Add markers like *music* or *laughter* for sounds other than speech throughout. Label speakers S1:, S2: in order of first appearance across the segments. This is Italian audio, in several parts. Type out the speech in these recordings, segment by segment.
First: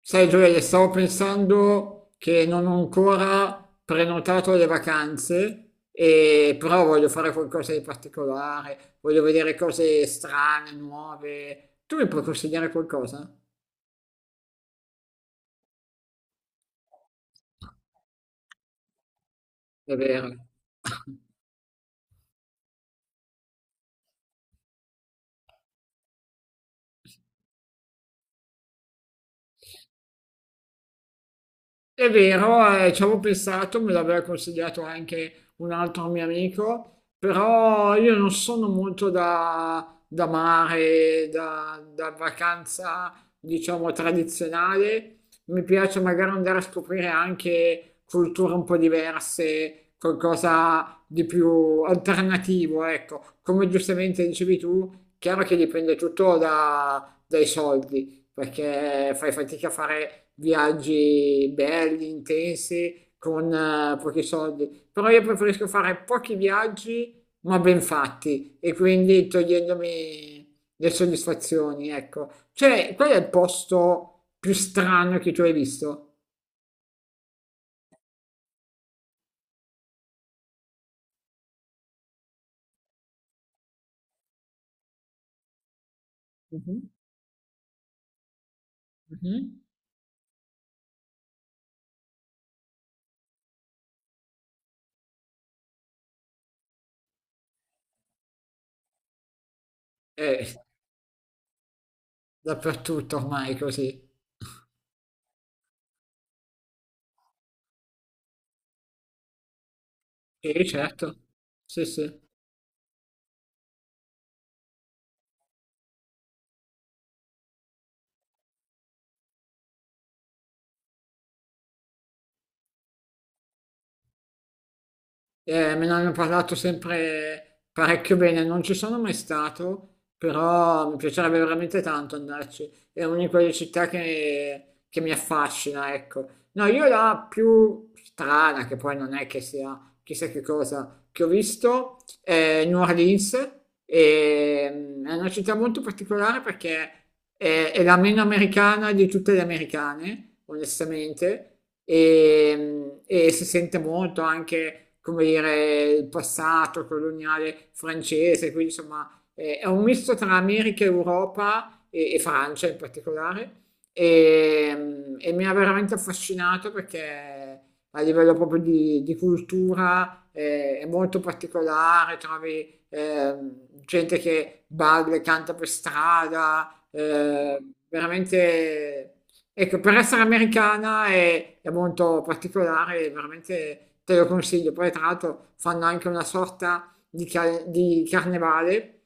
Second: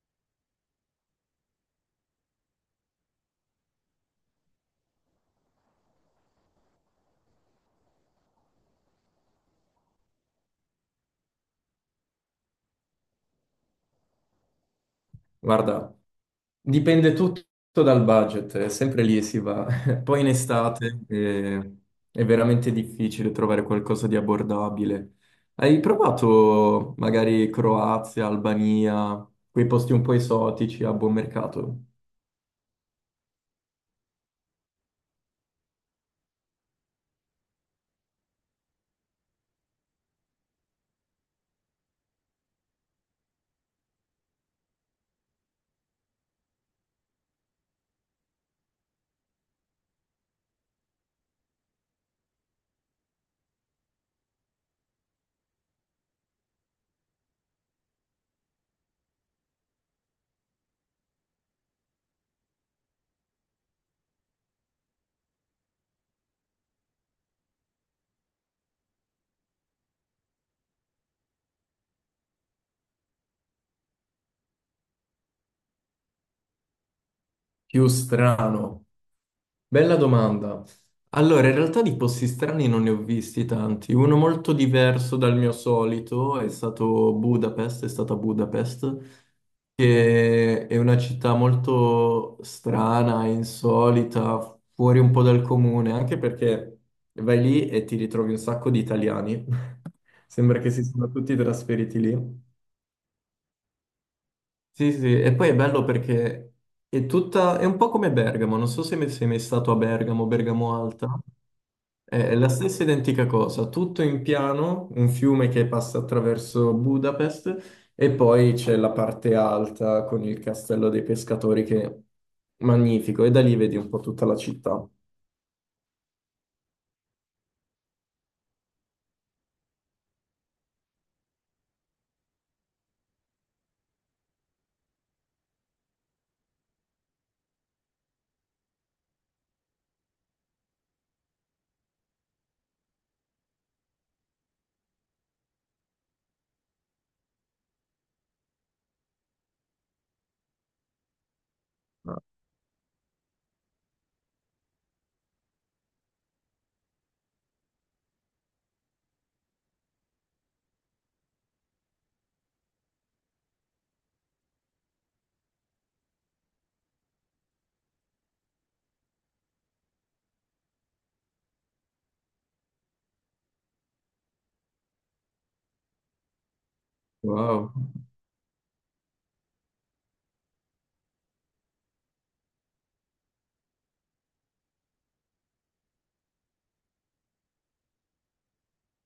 S1: Sai Gioele, stavo pensando che non ho ancora prenotato le vacanze, però voglio fare qualcosa di particolare, voglio vedere cose strane, nuove. Tu mi puoi consigliare qualcosa?
S2: Guarda, dipende tutto dal budget, è sempre lì si va. *laughs* Poi in
S1: Davvero?
S2: estate
S1: *laughs*
S2: è veramente difficile trovare qualcosa di abbordabile. Hai provato magari Croazia, Albania, quei posti un po' esotici a buon mercato?
S1: È vero, ci avevo pensato, me l'aveva consigliato anche un altro mio amico, però io non sono molto da mare, da vacanza, diciamo, tradizionale. Mi piace magari andare a scoprire anche culture un po' diverse, qualcosa di più alternativo, ecco. Come giustamente dicevi tu, chiaro che dipende tutto dai soldi perché fai fatica a fare viaggi belli, intensi, con pochi soldi. Però io preferisco fare pochi viaggi, ma ben fatti, e quindi togliendomi le soddisfazioni, ecco. Cioè, qual è il posto più strano che tu hai visto?
S2: Più strano. Bella domanda. Allora, in realtà di posti strani non ne ho visti tanti. Uno molto diverso dal mio solito è
S1: Mhm,
S2: stato Budapest, è stata Budapest,
S1: mhm.
S2: che è una città molto strana, insolita, fuori un po' dal comune, anche perché vai lì e ti ritrovi un sacco di italiani. *laughs*
S1: Eh,
S2: Sembra che si siano tutti trasferiti lì.
S1: dappertutto ormai è così.
S2: Sì, sì, e poi è bello perché è tutta, è un po' come Bergamo, non so se sei mai stato a Bergamo,
S1: Sì,
S2: Bergamo
S1: certo.
S2: Alta.
S1: Sì, sì.
S2: È la stessa identica cosa, tutto in piano, un fiume che passa attraverso Budapest e poi c'è la parte alta con il castello dei pescatori che è magnifico e da lì vedi un po' tutta la città.
S1: Me ne hanno parlato sempre parecchio bene, non ci sono mai stato, però mi piacerebbe veramente tanto andarci. È una di quelle città che mi affascina, ecco. No, io la più strana, che poi non è che sia chissà che cosa, che ho visto è New Orleans, è una città molto particolare perché è la meno americana di tutte le americane, onestamente, e si sente molto anche, come dire, il passato coloniale francese, quindi insomma è un misto tra America e Europa e Francia in particolare e mi ha veramente affascinato perché a livello proprio di cultura è molto particolare, trovi gente che balla e canta per strada,
S2: Wow.
S1: veramente Ecco, per essere americana è molto particolare, veramente te lo consiglio. Poi, tra l'altro, fanno anche una sorta di carnevale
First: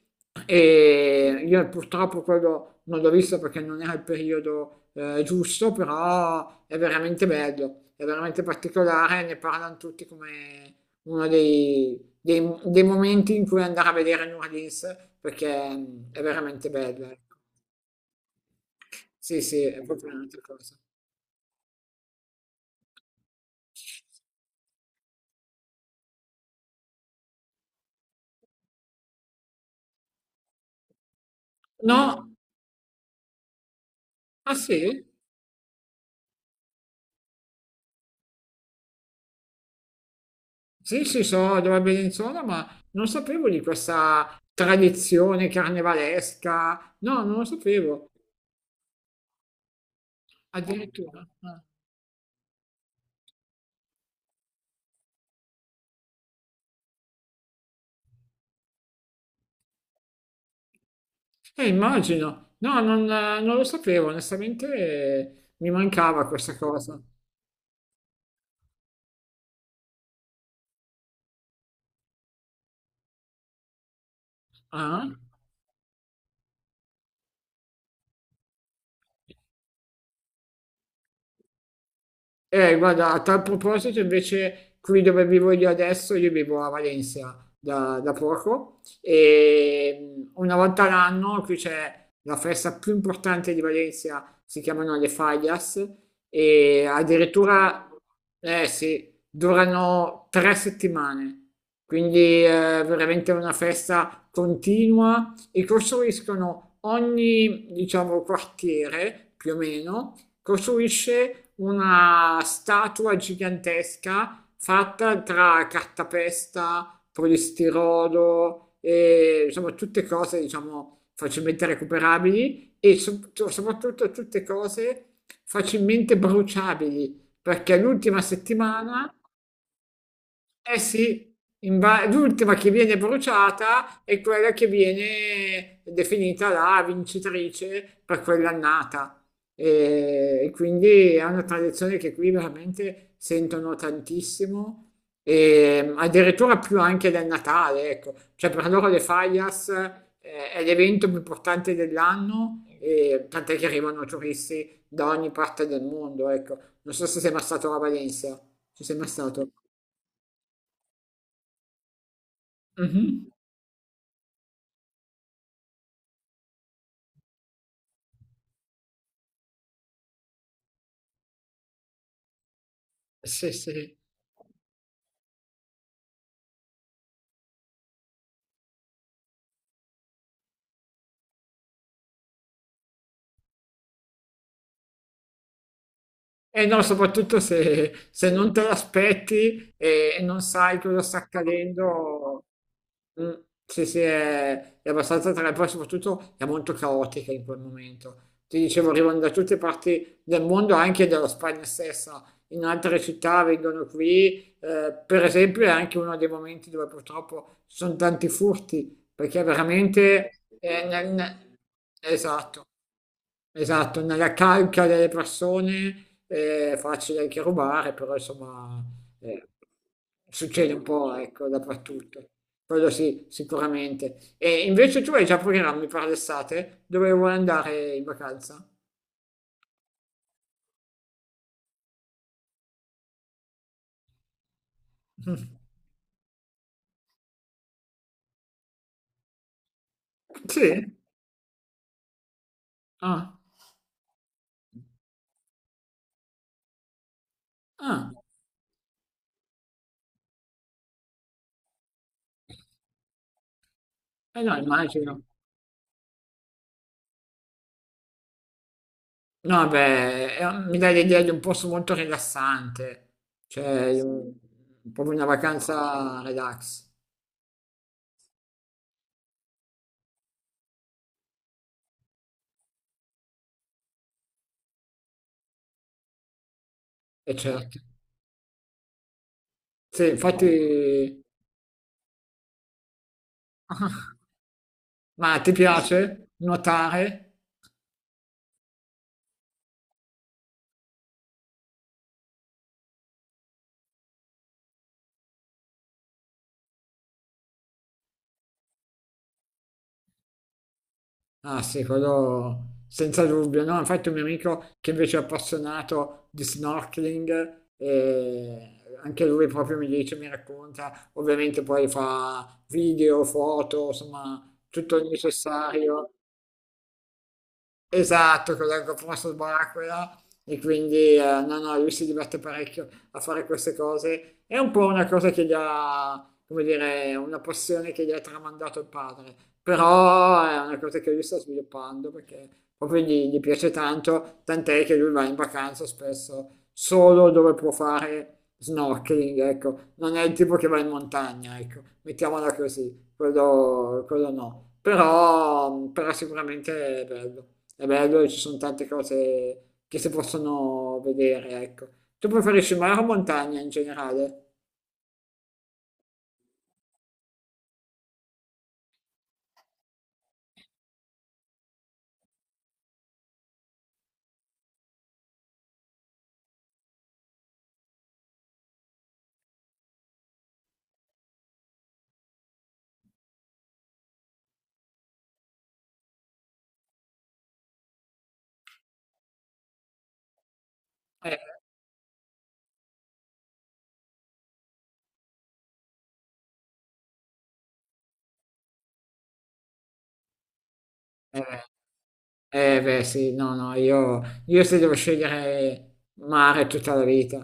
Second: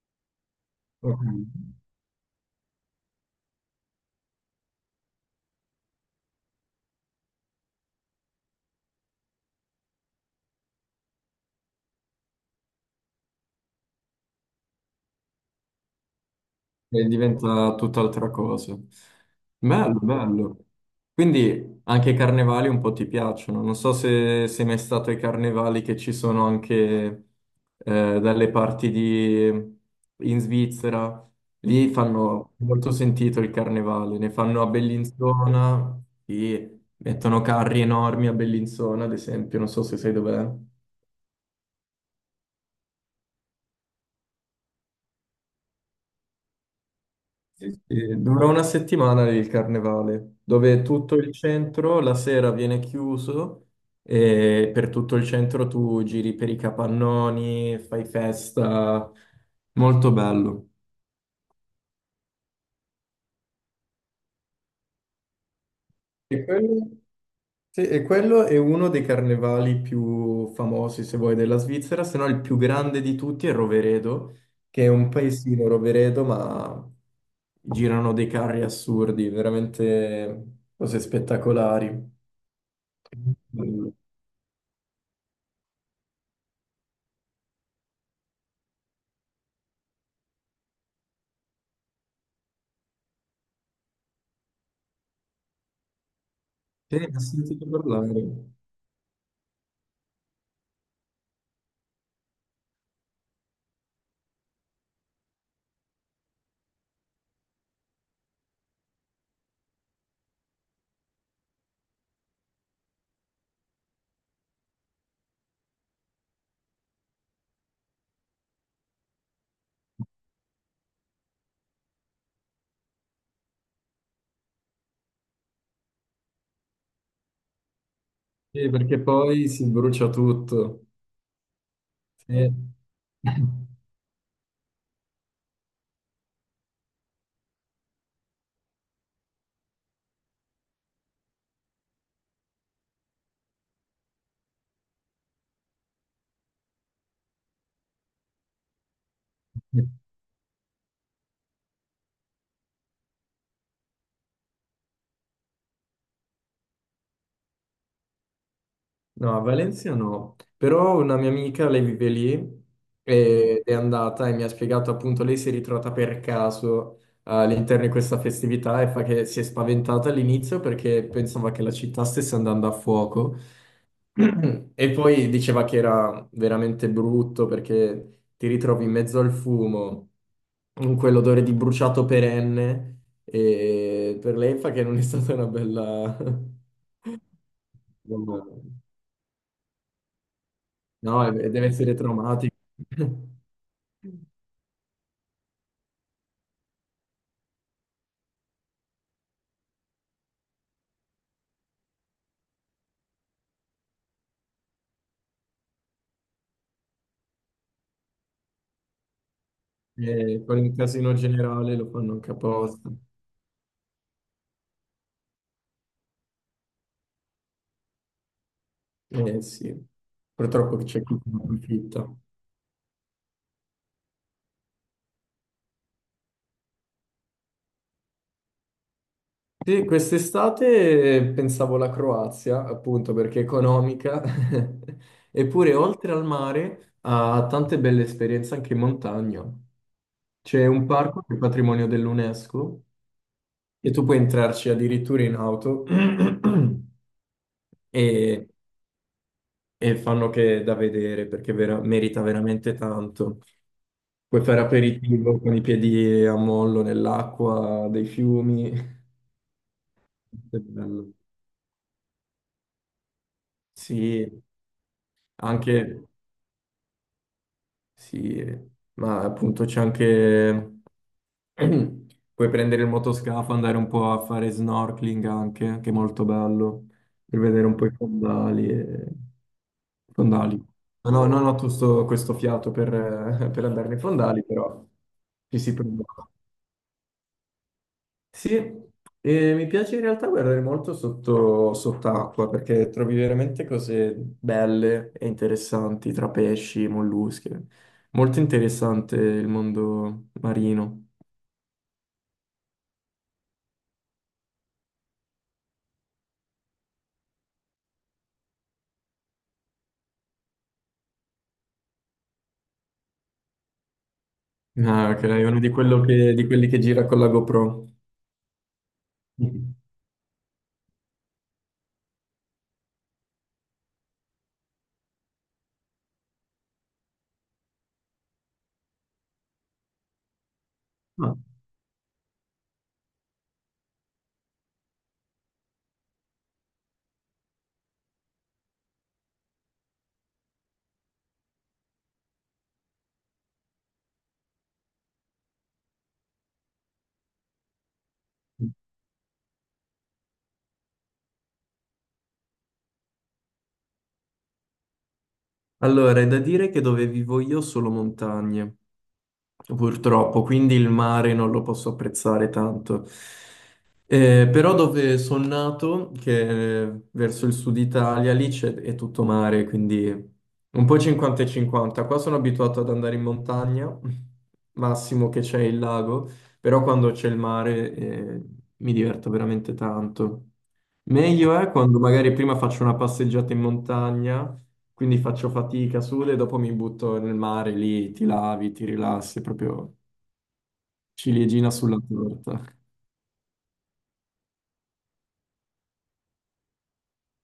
S2: Ok.
S1: e io purtroppo quello non l'ho visto perché non era il periodo giusto, però è veramente bello, è veramente particolare, ne parlano tutti come uno dei momenti in cui andare a vedere New Orleans perché è veramente bello.
S2: E
S1: Ecco.
S2: diventa tutt'altra cosa.
S1: Sì, sì, è
S2: Bello,
S1: proprio un'altra
S2: bello.
S1: cosa.
S2: Quindi anche i carnevali un po' ti piacciono. Non so se sei mai stato ai carnevali che ci sono anche dalle parti di, in Svizzera. Lì
S1: No,
S2: fanno molto sentito il carnevale. Ne
S1: Ah
S2: fanno a
S1: sì?
S2: Bellinzona, lì mettono carri enormi a Bellinzona, ad esempio. Non so se sai dov'è.
S1: Sì, sì, so dove Bellinzona, ma non sapevo di questa tradizione carnevalesca. No, non lo
S2: Sì,
S1: sapevo,
S2: sì, dura una settimana il carnevale, dove tutto
S1: addirittura.
S2: il
S1: Ah.
S2: centro la sera viene chiuso e per tutto il centro tu giri per i capannoni, fai festa, molto bello.
S1: Immagino. No, non, non lo sapevo, onestamente mi mancava
S2: E
S1: questa
S2: quello,
S1: cosa.
S2: sì, e quello è uno dei carnevali più famosi, se vuoi, della Svizzera, se no il più grande di tutti è Roveredo, che è
S1: Ah?
S2: un paesino Roveredo, ma girano dei carri assurdi, veramente cose spettacolari.
S1: Guarda, a tal
S2: Mm.
S1: proposito, invece, qui dove vivo io adesso, io vivo a Valencia da poco e una volta all'anno qui c'è la festa più importante di Valencia, si chiamano le Fallas e
S2: Sì, ne ho sentito
S1: addirittura,
S2: parlare.
S1: eh sì, durano 3 settimane. Quindi è veramente una festa continua e costruiscono ogni, diciamo, quartiere più o meno costruisce una statua gigantesca fatta tra cartapesta, polistirolo e insomma tutte cose, diciamo, facilmente recuperabili e soprattutto tutte cose facilmente bruciabili, perché l'ultima
S2: Sì, perché
S1: settimana
S2: poi si brucia
S1: eh
S2: tutto.
S1: sì,
S2: Sì.
S1: l'ultima che viene
S2: *laughs*
S1: bruciata è quella che viene definita la vincitrice per quell'annata. E quindi è una tradizione che qui veramente sentono tantissimo, e addirittura più anche del Natale, ecco. Cioè per loro le Fallas è l'evento più importante dell'anno, e tant'è che arrivano turisti da ogni parte del mondo, ecco. Non so se sei mai stato a Valencia, ci sei mai
S2: No, a
S1: stato?
S2: Valencia no, però una mia amica, lei vive lì. Mm.
S1: Mhm.
S2: Ed è andata e mi ha spiegato appunto, lei si è ritrovata per caso all'interno di questa festività e fa che si è spaventata all'inizio perché pensava che la città stesse andando a fuoco.
S1: Sì, sì,
S2: *clears throat* E poi diceva che era veramente brutto perché ti ritrovi in mezzo al fumo, in quell'odore di bruciato perenne e per lei fa che non è stata una bella.
S1: E no, soprattutto se, se non te
S2: *laughs*
S1: l'aspetti e non sai cosa sta
S2: No, e deve essere
S1: accadendo,
S2: traumatico.
S1: mm,
S2: *laughs*
S1: sì, sì, è abbastanza tra poi soprattutto è molto caotica in quel momento. Ti dicevo, arrivano da tutte parti del mondo, anche dalla Spagna stessa, in altre città vengono qui, per esempio è anche uno dei momenti dove purtroppo ci sono tanti furti, perché veramente...
S2: E poi in casino generale lo fanno anche
S1: esatto.
S2: apposta.
S1: Esatto, nella calca delle persone è facile anche rubare, però insomma
S2: Eh
S1: eh,
S2: sì,
S1: succede
S2: purtroppo
S1: un
S2: c'è
S1: po',
S2: chi ne
S1: ecco,
S2: approfitta.
S1: dappertutto. Quello sì, sicuramente. E invece tu hai già programmi per l'estate? Dove vuoi andare in vacanza?
S2: Sì, quest'estate pensavo alla Croazia, appunto perché è economica, *laughs* eppure
S1: *laughs*
S2: oltre al mare ha tante belle esperienze anche in montagna. C'è un
S1: Sì?
S2: parco che è patrimonio dell'UNESCO
S1: Ah,
S2: e tu puoi entrarci addirittura in auto. *clears throat*
S1: ah,
S2: e e fanno che da vedere perché merita veramente tanto. Puoi
S1: eh no,
S2: fare
S1: immagino.
S2: aperitivo con i piedi a mollo nell'acqua dei fiumi. È
S1: No, beh, mi dai
S2: bello.
S1: l'idea di un posto molto rilassante, cioè
S2: Sì,
S1: proprio una
S2: anche
S1: vacanza relax,
S2: sì, ma appunto c'è anche, *clears throat* puoi prendere il motoscafo, andare un po' a fare snorkeling anche, che è molto bello,
S1: e
S2: per vedere un
S1: certo.
S2: po' i fondali e
S1: Sì,
S2: fondali. No,
S1: infatti,
S2: no, non ho tutto questo fiato per, *laughs* per andare nei
S1: *laughs*
S2: fondali, però
S1: ma ti
S2: ci si
S1: piace
S2: prova.
S1: nuotare?
S2: Sì, e mi piace in realtà guardare molto sotto, sott'acqua perché trovi veramente cose belle e interessanti tra pesci, molluschi. Molto interessante il mondo marino.
S1: Ah sì, quello senza dubbio, no? Infatti un mio amico che invece è appassionato di snorkeling, anche lui proprio mi dice, mi racconta, ovviamente poi fa video, foto, insomma tutto il
S2: Ah, ok, è uno di,
S1: necessario
S2: di quelli che gira con la GoPro.
S1: Esatto, con la GoPro subacquea e quindi no, no, lui si diverte parecchio a fare queste cose. È un po' una cosa che gli ha, come dire, una passione che gli ha tramandato il padre, però è una cosa che lui
S2: Ah.
S1: sta sviluppando perché proprio gli piace tanto, tant'è che lui va in vacanza spesso solo dove può fare snorkeling, ecco, non è il tipo che va in montagna, ecco, mettiamola così quello no, però sicuramente è bello e ci sono tante cose che si possono vedere, ecco. Tu preferisci mare o montagna in generale?
S2: Allora, è da dire che dove vivo io solo montagne. Purtroppo, quindi il mare non lo posso apprezzare tanto. Però dove sono nato, che è verso il sud Italia, lì c'è, è tutto mare, quindi un po' 50 e 50. Qua sono abituato ad andare in montagna, massimo che c'è il lago, però quando c'è il mare, mi diverto veramente tanto. Meglio
S1: Eh,
S2: è quando magari prima faccio una passeggiata in montagna, quindi faccio fatica, sudo e dopo mi butto nel mare lì, ti lavi, ti rilassi, proprio
S1: eh,
S2: ciliegina sulla torta.
S1: beh, sì, no, no, io se devo scegliere mare tutta la vita,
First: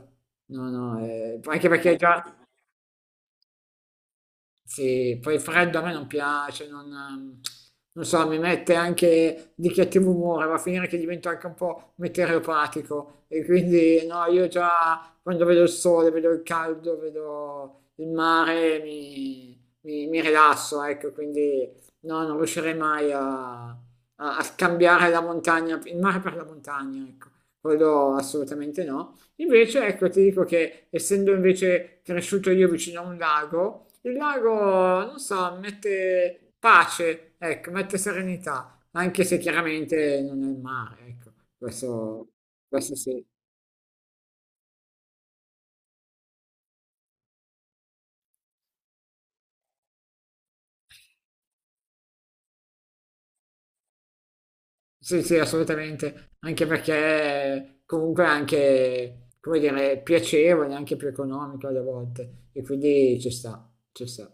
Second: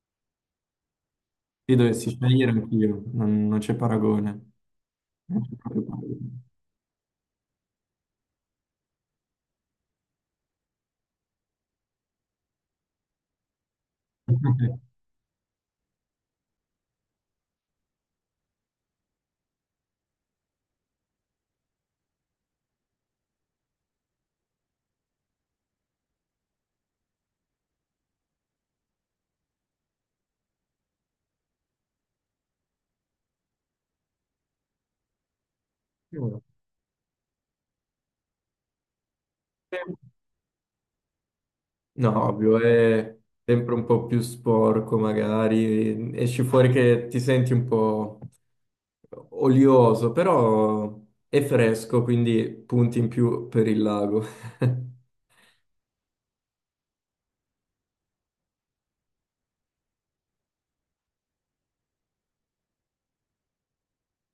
S1: no, no, anche
S2: Lì
S1: perché
S2: dovessi
S1: già,
S2: scegliere anch'io, non, non c'è paragone.
S1: Sì, poi il
S2: Non c'è
S1: freddo a
S2: proprio
S1: me non
S2: paragone.
S1: piace, non, non so, mi mette anche di cattivo umore, va a finire che divento anche un po' meteoropatico e quindi no, io già
S2: *laughs*
S1: quando vedo il sole, vedo il caldo, vedo il mare, mi rilasso, ecco, quindi no, non riuscirei mai a scambiare la montagna, il mare per la montagna, ecco, quello assolutamente no. Invece, ecco, ti dico che essendo invece cresciuto io vicino a un lago, il lago, non so, mette pace, ecco, mette serenità, anche se chiaramente non è il mare, ecco,
S2: No,
S1: questo,
S2: ovvio,
S1: questo
S2: è
S1: sì.
S2: sempre un po' più sporco magari, esci fuori che ti senti un po' olioso, però è fresco, quindi punti in più per il lago. *laughs*
S1: Sì, sì, assolutamente, anche perché comunque è anche, come dire, piacevole, anche più economico alle volte, e quindi ci sta.